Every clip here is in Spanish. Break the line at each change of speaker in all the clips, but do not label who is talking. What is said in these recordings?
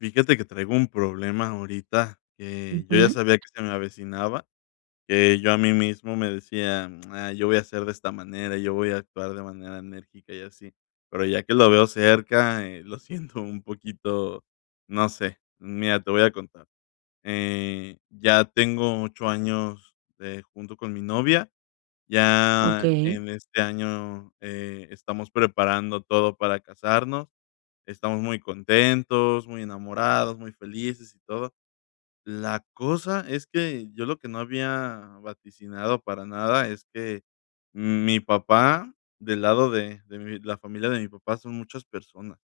Fíjate que traigo un problema ahorita, eh, yo ya
Ujú.
sabía que se me avecinaba, eh, yo a mí mismo me decía: "Ah, yo voy a hacer de esta manera, yo voy a actuar de manera enérgica y así". Pero ya que lo veo cerca, eh, lo siento un poquito, no sé. Mira, te voy a contar, eh, ya tengo 8 años, eh, junto con mi novia. Ya,
Okey.
en este año, eh, estamos preparando todo para casarnos. Estamos muy contentos, muy enamorados, muy felices y todo. La cosa es que, yo lo que no había vaticinado para nada, es que mm, mi papá, del lado de de mi la familia de mi papá son muchas personas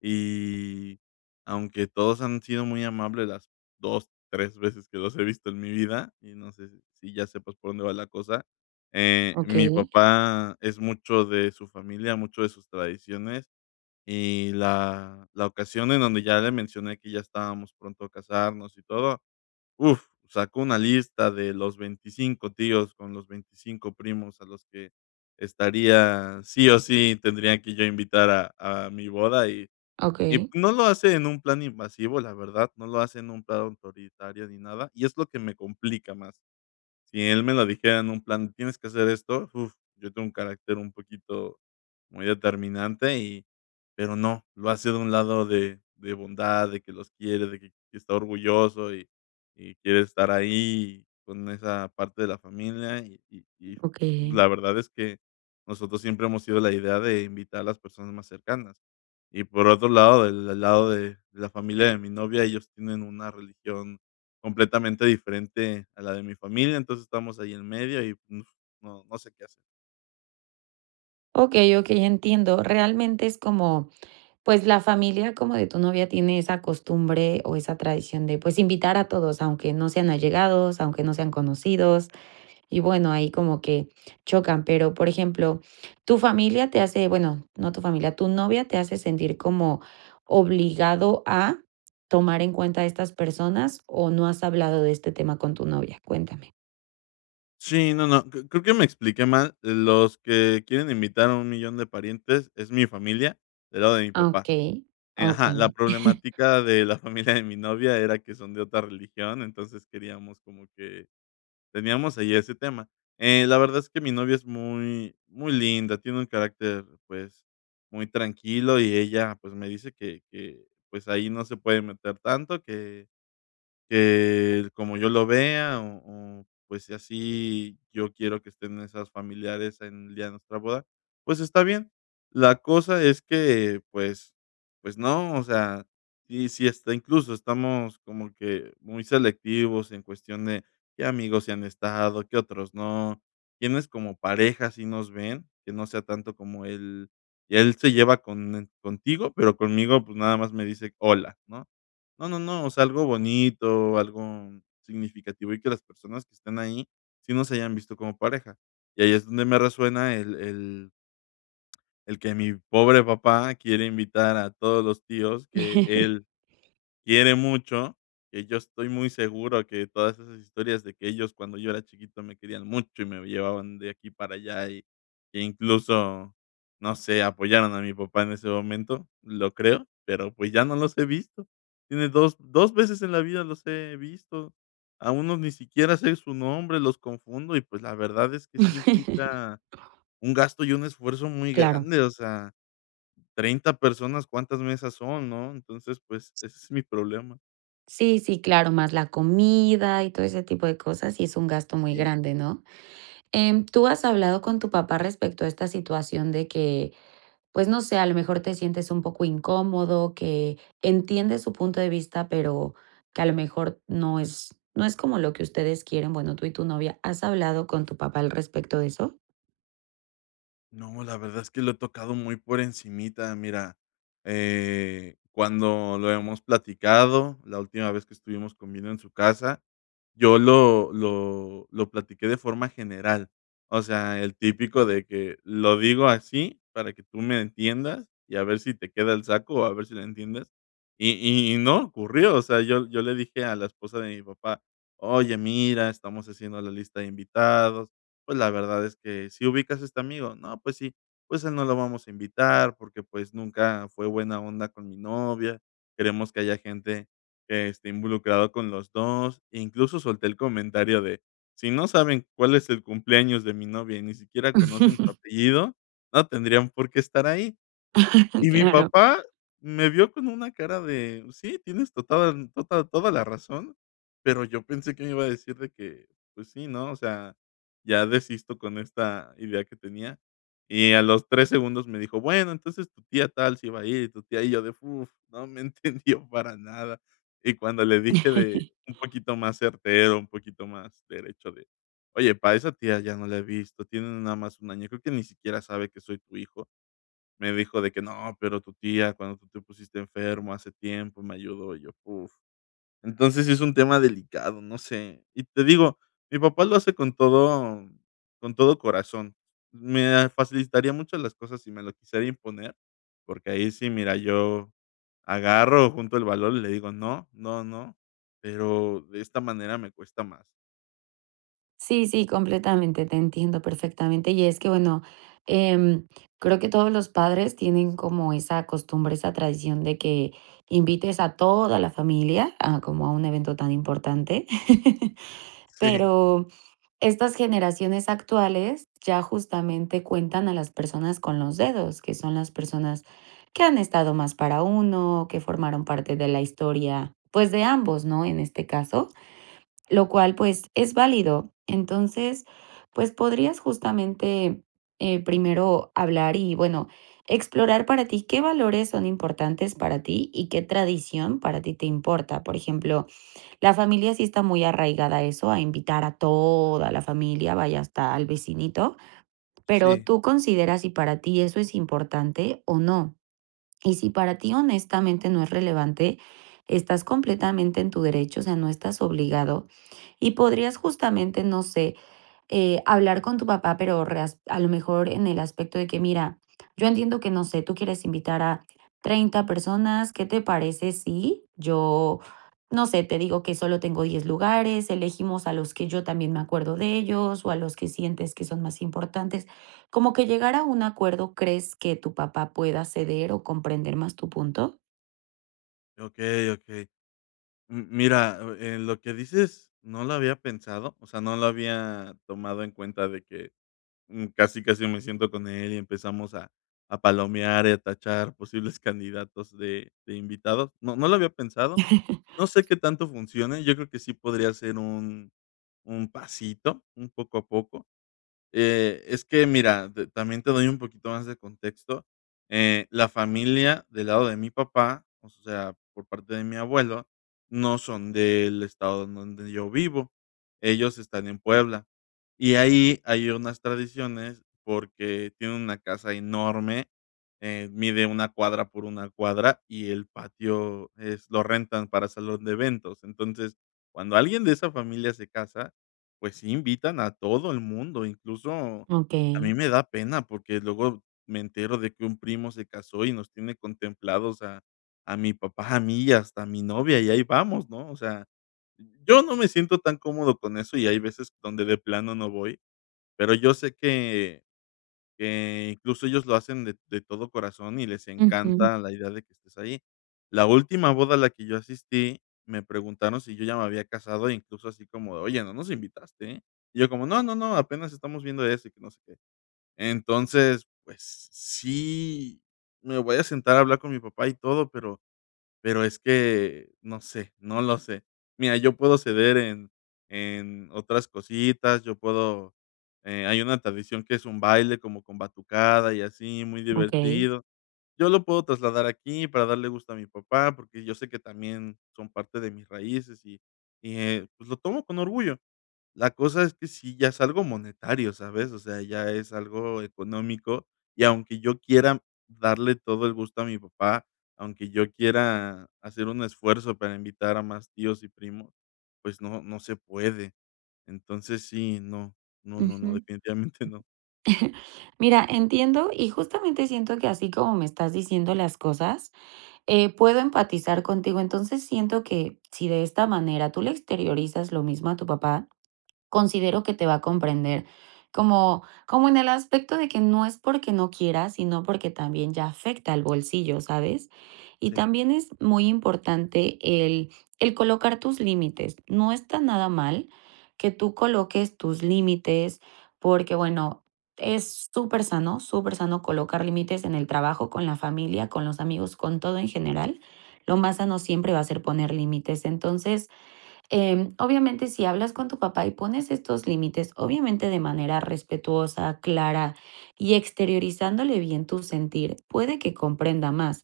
y, aunque todos han sido muy amables las 2, 3 veces que los he visto en mi vida, y no sé si si ya sepas por dónde va la cosa. Eh, mi
Okey.
papá es mucho de su familia, mucho de sus tradiciones y la la ocasión en donde ya le mencioné que ya estábamos pronto a casarnos y todo, uf, sacó una lista de los 25 tíos con los 25 primos a los que estaría sí o sí, tendría que yo invitar a a mi boda. Y y
Okey.
no lo hace en un plan invasivo, la verdad, no lo hace en un plan autoritario ni nada, y es lo que me complica más. Si él me lo dijera en un plan, tienes que hacer esto, uf, yo tengo un carácter un poquito muy determinante y pero no, lo hace de un lado de de bondad, de que los quiere, de que que está orgulloso y y quiere estar ahí con esa parte de la familia, y y y
Okey.
la verdad es que nosotros siempre hemos sido la idea de invitar a las personas más cercanas. Y por otro lado, el el lado de la familia de mi novia, ellos tienen una religión completamente diferente a la de mi familia. Entonces, estamos ahí en medio y no no sé qué hacer.
Okey, okey, entiendo. Realmente es como pues, la familia como de tu novia tiene esa costumbre o esa tradición de pues invitar a todos, aunque no sean allegados, aunque no sean conocidos y bueno, ahí como que chocan. Pero, por ejemplo, ¿tu familia te hace? Bueno, no tu familia. ¿Tu novia te hace sentir como obligado a tomar en cuenta estas personas, o no has hablado de este tema con tu novia? Cuéntame.
Sí, no, no. Cre creo que me expliqué mal. Los que quieren invitar a un millón de parientes es mi familia, del lado de mi
Ah,
papá.
okey,
Eh ajá, la
okey.
problemática de la familia de mi novia era que son de otra religión, entonces queríamos como que teníamos ahí ese tema. Eh, la verdad es que mi novia es muy, muy linda, tiene un carácter, pues, muy tranquilo y ella pues me dice que que, pues, ahí no se puede meter tanto que que como yo lo vea, o o pues sí así yo quiero que estén nuestros familiares en el día de nuestra boda, pues está bien. La cosa es que, pues pues, no, o sea, si si hasta incluso estamos como que muy selectivos en cuestión de qué amigos sí han estado, qué otros no, quiénes como pareja sí nos ven. Que no sea tanto como el él se lleva con e contigo, pero conmigo, pues, nada más me dice hola, ¿no? No, no, no, o sea, algo bonito, algo significativo y que las personas que están ahí sí nos hayan visto como pareja. Y ahí es donde me resuena el el el que mi pobre papá quiere invitar a todos los tíos que él quiere mucho, que yo estoy muy seguro que todas esas historias de que ellos cuando yo era chiquito, me querían mucho y me llevaban de aquí para allá y que incluso, no sé, apoyaron a mi papá en ese momento, lo creo, pero pues ya no los he visto. Tiene 2- 2 veces en la vida, los he visto. A uno ni siquiera sé su nombre, los confundo y pues la verdad es que sí implica un gasto y un esfuerzo muy
Claro.
grande, o sea, 30 personas, ¿cuántas mesas son, no? Entonces, pues, ese es mi problema.
Sí, sí, claro, más la comida y todo ese tipo de cosas, sí es un gasto muy
Sí.
grande, ¿no? Em, ¿tú has hablado con tu papá respecto a esta situación de que, pues, no sé, a lo mejor, te sientes un poco incómodo, que entiendes su punto de vista, pero que, a lo mejor, no es no es como lo que ustedes quieren? Bueno, tú y tu novia, ¿has hablado con tu papá al respecto de eso?
No, la verdad es que lo he tocado muy por encimita. Mira, eh, cuando lo hemos platicado, la última vez que estuvimos comiendo en su casa, yo lo lo lo platiqué de forma general, o sea, el típico de que, lo digo así para que tú me entiendas y a ver si te queda el saco o a ver si lo entiendes. Y y no ocurrió. O sea, yo yo le dije a la esposa de mi papá: "Oye, mira, estamos haciendo la lista de invitados. Pues, la verdad es que, ¿si ubicas a este amigo? 'No, pues, sí'. Pues, a él no lo vamos a invitar, porque, pues, nunca fue buena onda con mi novia, queremos que haya gente que esté involucrado con los 2". Incluso solté el comentario de, si no saben cuál es el cumpleaños de mi novia y ni siquiera conocen su apellido, no tendrían por qué estar ahí". Y mi
Claro.
papá me vio con una cara de sí, tienes tota da tota toda la razón. Pero yo pensé que me iba a decir de que, pues, sí, ¿no? O sea, ya desisto con esta idea que tenía. Y a los 3 segundos me dijo: "Bueno, entonces tu tía tal si va a ir y tu tía". Y yo de uf, ¿no? me entendió para nada. Y cuando le dije de un poquito más certero, un poquito más derecho de, "oye, pa esa tía ya no la he visto, tiene no nada más un año, creo que ni siquiera sabe que soy tu hijo", me dijo de que, no, pero tu tía, cuando tú te pusiste enfermo hace tiempo me ayudó". Y yo, uf. Entonces, sí es un tema delicado, no sé. Y te digo, mi papá lo hace con todo con todo corazón. Me, ah, facilitaría mucho las cosas si me lo quisiera imponer, porque ahí sí, mira, yo agarro, junto el valor y le digo: "No, no, no". Pero de esta manera me cuesta más.
Sí, sí, completamente, te entiendo perfectamente. Y es que bueno, em, creo que todos los padres tienen como esa costumbre, esa tradición de que invites a toda la familia a como a un evento tan importante.
Sí.
Pero estas generaciones actuales, ya, justamente, cuentan a las personas con los dedos, que son las personas que han estado más para uno, que formaron parte de la historia, pues, de ambos, ¿no?, en este caso, lo cual, pues, es válido. Entonces, pues, podrías, justamente, eh, primero hablar y bueno, explorar para ti qué valores son importantes para ti y qué tradición para ti te importa. Por ejemplo, la familia sí está muy arraigada a eso, a invitar a toda la familia, vaya, hasta al vecinito. Pero
Sí.
tú considera si para ti eso es importante o no. Y si para ti, honestamente, no es relevante, estás completamente en tu derecho, o sea, no estás obligado y podrías, justamente, no sé, eh, hablar con tu papá, pero reas a lo mejor, en el aspecto de que, mira, yo entiendo que, no sé, tú quieres invitar a 30 personas, qué te parece si yo, no sé, te digo que solo tengo 10 lugares. Elegimos a los que yo también me acuerdo de ellos, o a los que sientes que son más importantes. Como que llegar a un acuerdo. ¿Crees que tu papá pueda ceder o comprender más tu punto?
Okey, okey. Mm, mira, o eh, lo que dices, no lo había pensado. O sea, no lo había tomado en cuenta, de que mm, casi, casi me siento con él, y empezamos a a palomear, y a tachar, posibles candidatos de de invitado. No no lo había pensado. No sé, qué tanto funcione. Yo creo que sí podría ser un un pasito, un poco a poco. Eh, es que mira, de también te doy un poquito más de contexto. Eh, la familia del lado de mi papá, o sea, por parte de mi abuelo, no son del estado en donde yo vivo. Ellos están en Puebla. Y ahí hay unas tradiciones, porque tienen una casa enorme. Eh, mide una cuadra por una cuadra. Y el patio es lo rentan para salón de eventos. Entonces, cuando alguien, de esa familia se casa, pues, sí invitan a todo el mundo. Incluso, a mí
Okey.
me da pena, porque luego me entero, de que un primo se casó, y nos tiene contemplados, a a mi papá, a mí, y hasta a mi novia. Y ahí vamos, ¿no? O sea, yo no me siento tan cómodo con eso, y hay veces, donde de plano, no voy. Pero yo sé que que, incluso, ellos lo hacen de de todo corazón, y les
Ujú.
encanta la idea de que estés ahí. La última boda a la que yo asistí, me preguntaron, si yo ya me había casado, e incluso, así como de, oye, no nos invitaste, ¿eh?. Y yo, como, no, no, no. Apenas estamos viendo eso, y que no sé qué. Entonces, pues, sí, me voy a sentar a hablar con mi papá, y todo, pero pero es que no sé. No lo sé. Mira, yo puedo ceder en en otras cositas. Yo puedo, eh Hay una tradición, que es un baile, como con batucada y así, muy
Okey.
divertido. Yo lo puedo trasladar aquí, para darle gusto a mi papá, porque yo sé que también, son parte de mis raíces, y y, eh, pues lo tomo con orgullo. La cosa es que, sí ya es algo monetario, ¿sabes? O sea, ya es algo económico. Y aunque yo quiera darle todo el gusto a mi papá, aunque yo quiera, hacer un esfuerzo, para invitar a más tíos y primos, pues no, no se puede. Entonces sí, no. No,
Ujú.
no, no. Definitivamente, no.
Mira, entiendo. Y, justamente siento que así como me estás diciendo las cosas, eh, puedo empatizar contigo. Entonces, siento que, si de esta manera, tú le exteriorizas lo mismo a tu papá, considero que te va a comprender, como como en el aspecto, de que no es porque no quieras, sino porque también, ya afecta al bolsillo, ¿sabes? Y
Sí.
también es muy importante, el el colocar tus límites. No está nada mal, que tú coloques tus límites. Porque bueno, es supersano, supersano, colocar límites en el trabajo, con la familia, con los amigos, con todo en general. Lo más sano, siempre va a ser poner límites. Entonces, em, obviamente, si hablas con tu papá, y pones estos límites, obviamente, de manera respetuosa, clara, y exteriorizándole bien tu sentir, puede que comprenda más.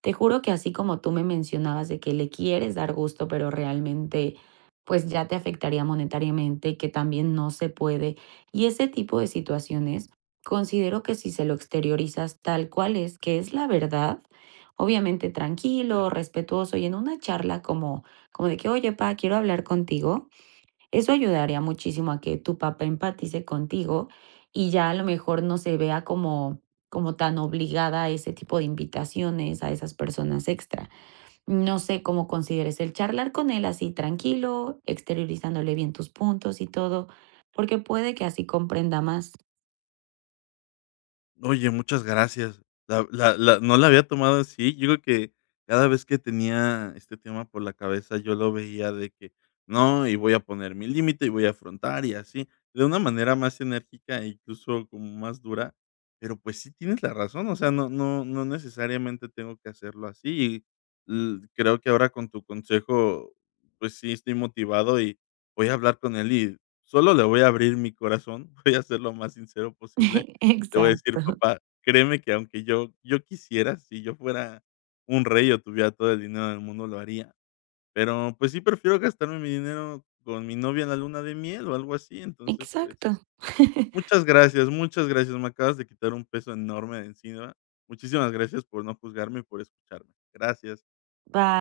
Te juro que, así como tú me mencionabas, de que le quieres dar gusto, pero realmente, pues, ya te afectaría monetariamente, que también no se puede, y ese tipo de situaciones. Considero, que si se lo exteriorizas, tal cual es, que es la verdad. Obviamente,
Sí.
tranquilo, respetuoso y en una charla, como como de que, oye, pá, quiero hablar contigo. Eso ayudaría muchísimo, a que tu papá empatice contigo, y ya, a lo mejor, no se vea como como tan obligada a ese tipo de invitaciones, a esas personas extra. No sé cómo consideres, el charlar con él, así tranquilo, exteriorizándole bien, tus puntos y todo, porque puede que así comprenda más.
Oye, muchas gracias. La v la la No la había tomado así. Yo creo que, cada vez que tenía, este tema por la cabeza, yo lo veía de que, no, y voy a poner mi límite, y voy a afrontar, y así. De una manera más enérgica, incluso, como más dura. Pero pues, sí tienes la razón. O sea, no no no necesariamente, tengo que hacerlo así. Y l creo, que ahora con tu consejo, pues sí, estoy motivado, y voy a hablar con él, y sólo le voy a abrir mi corazón. Voy a ser, lo más sincero posible. Le voy a decir:
Exacto.
"Papá, créeme que aunque yo yo quisiera. Si yo fuera un rey, o tuviera todo el dinero en el mundo, lo haría. Pero, pues sí prefiero gastarme mi dinero, con mi novia, en la luna de miel, o algo así". Entonces, pues
Exacto.
Muchas gracias, muchas gracias. Me acabas de quitar, un peso enorme de encima. Muchísimas gracias, por no juzgarme y por escucharme. Gracias.
Va.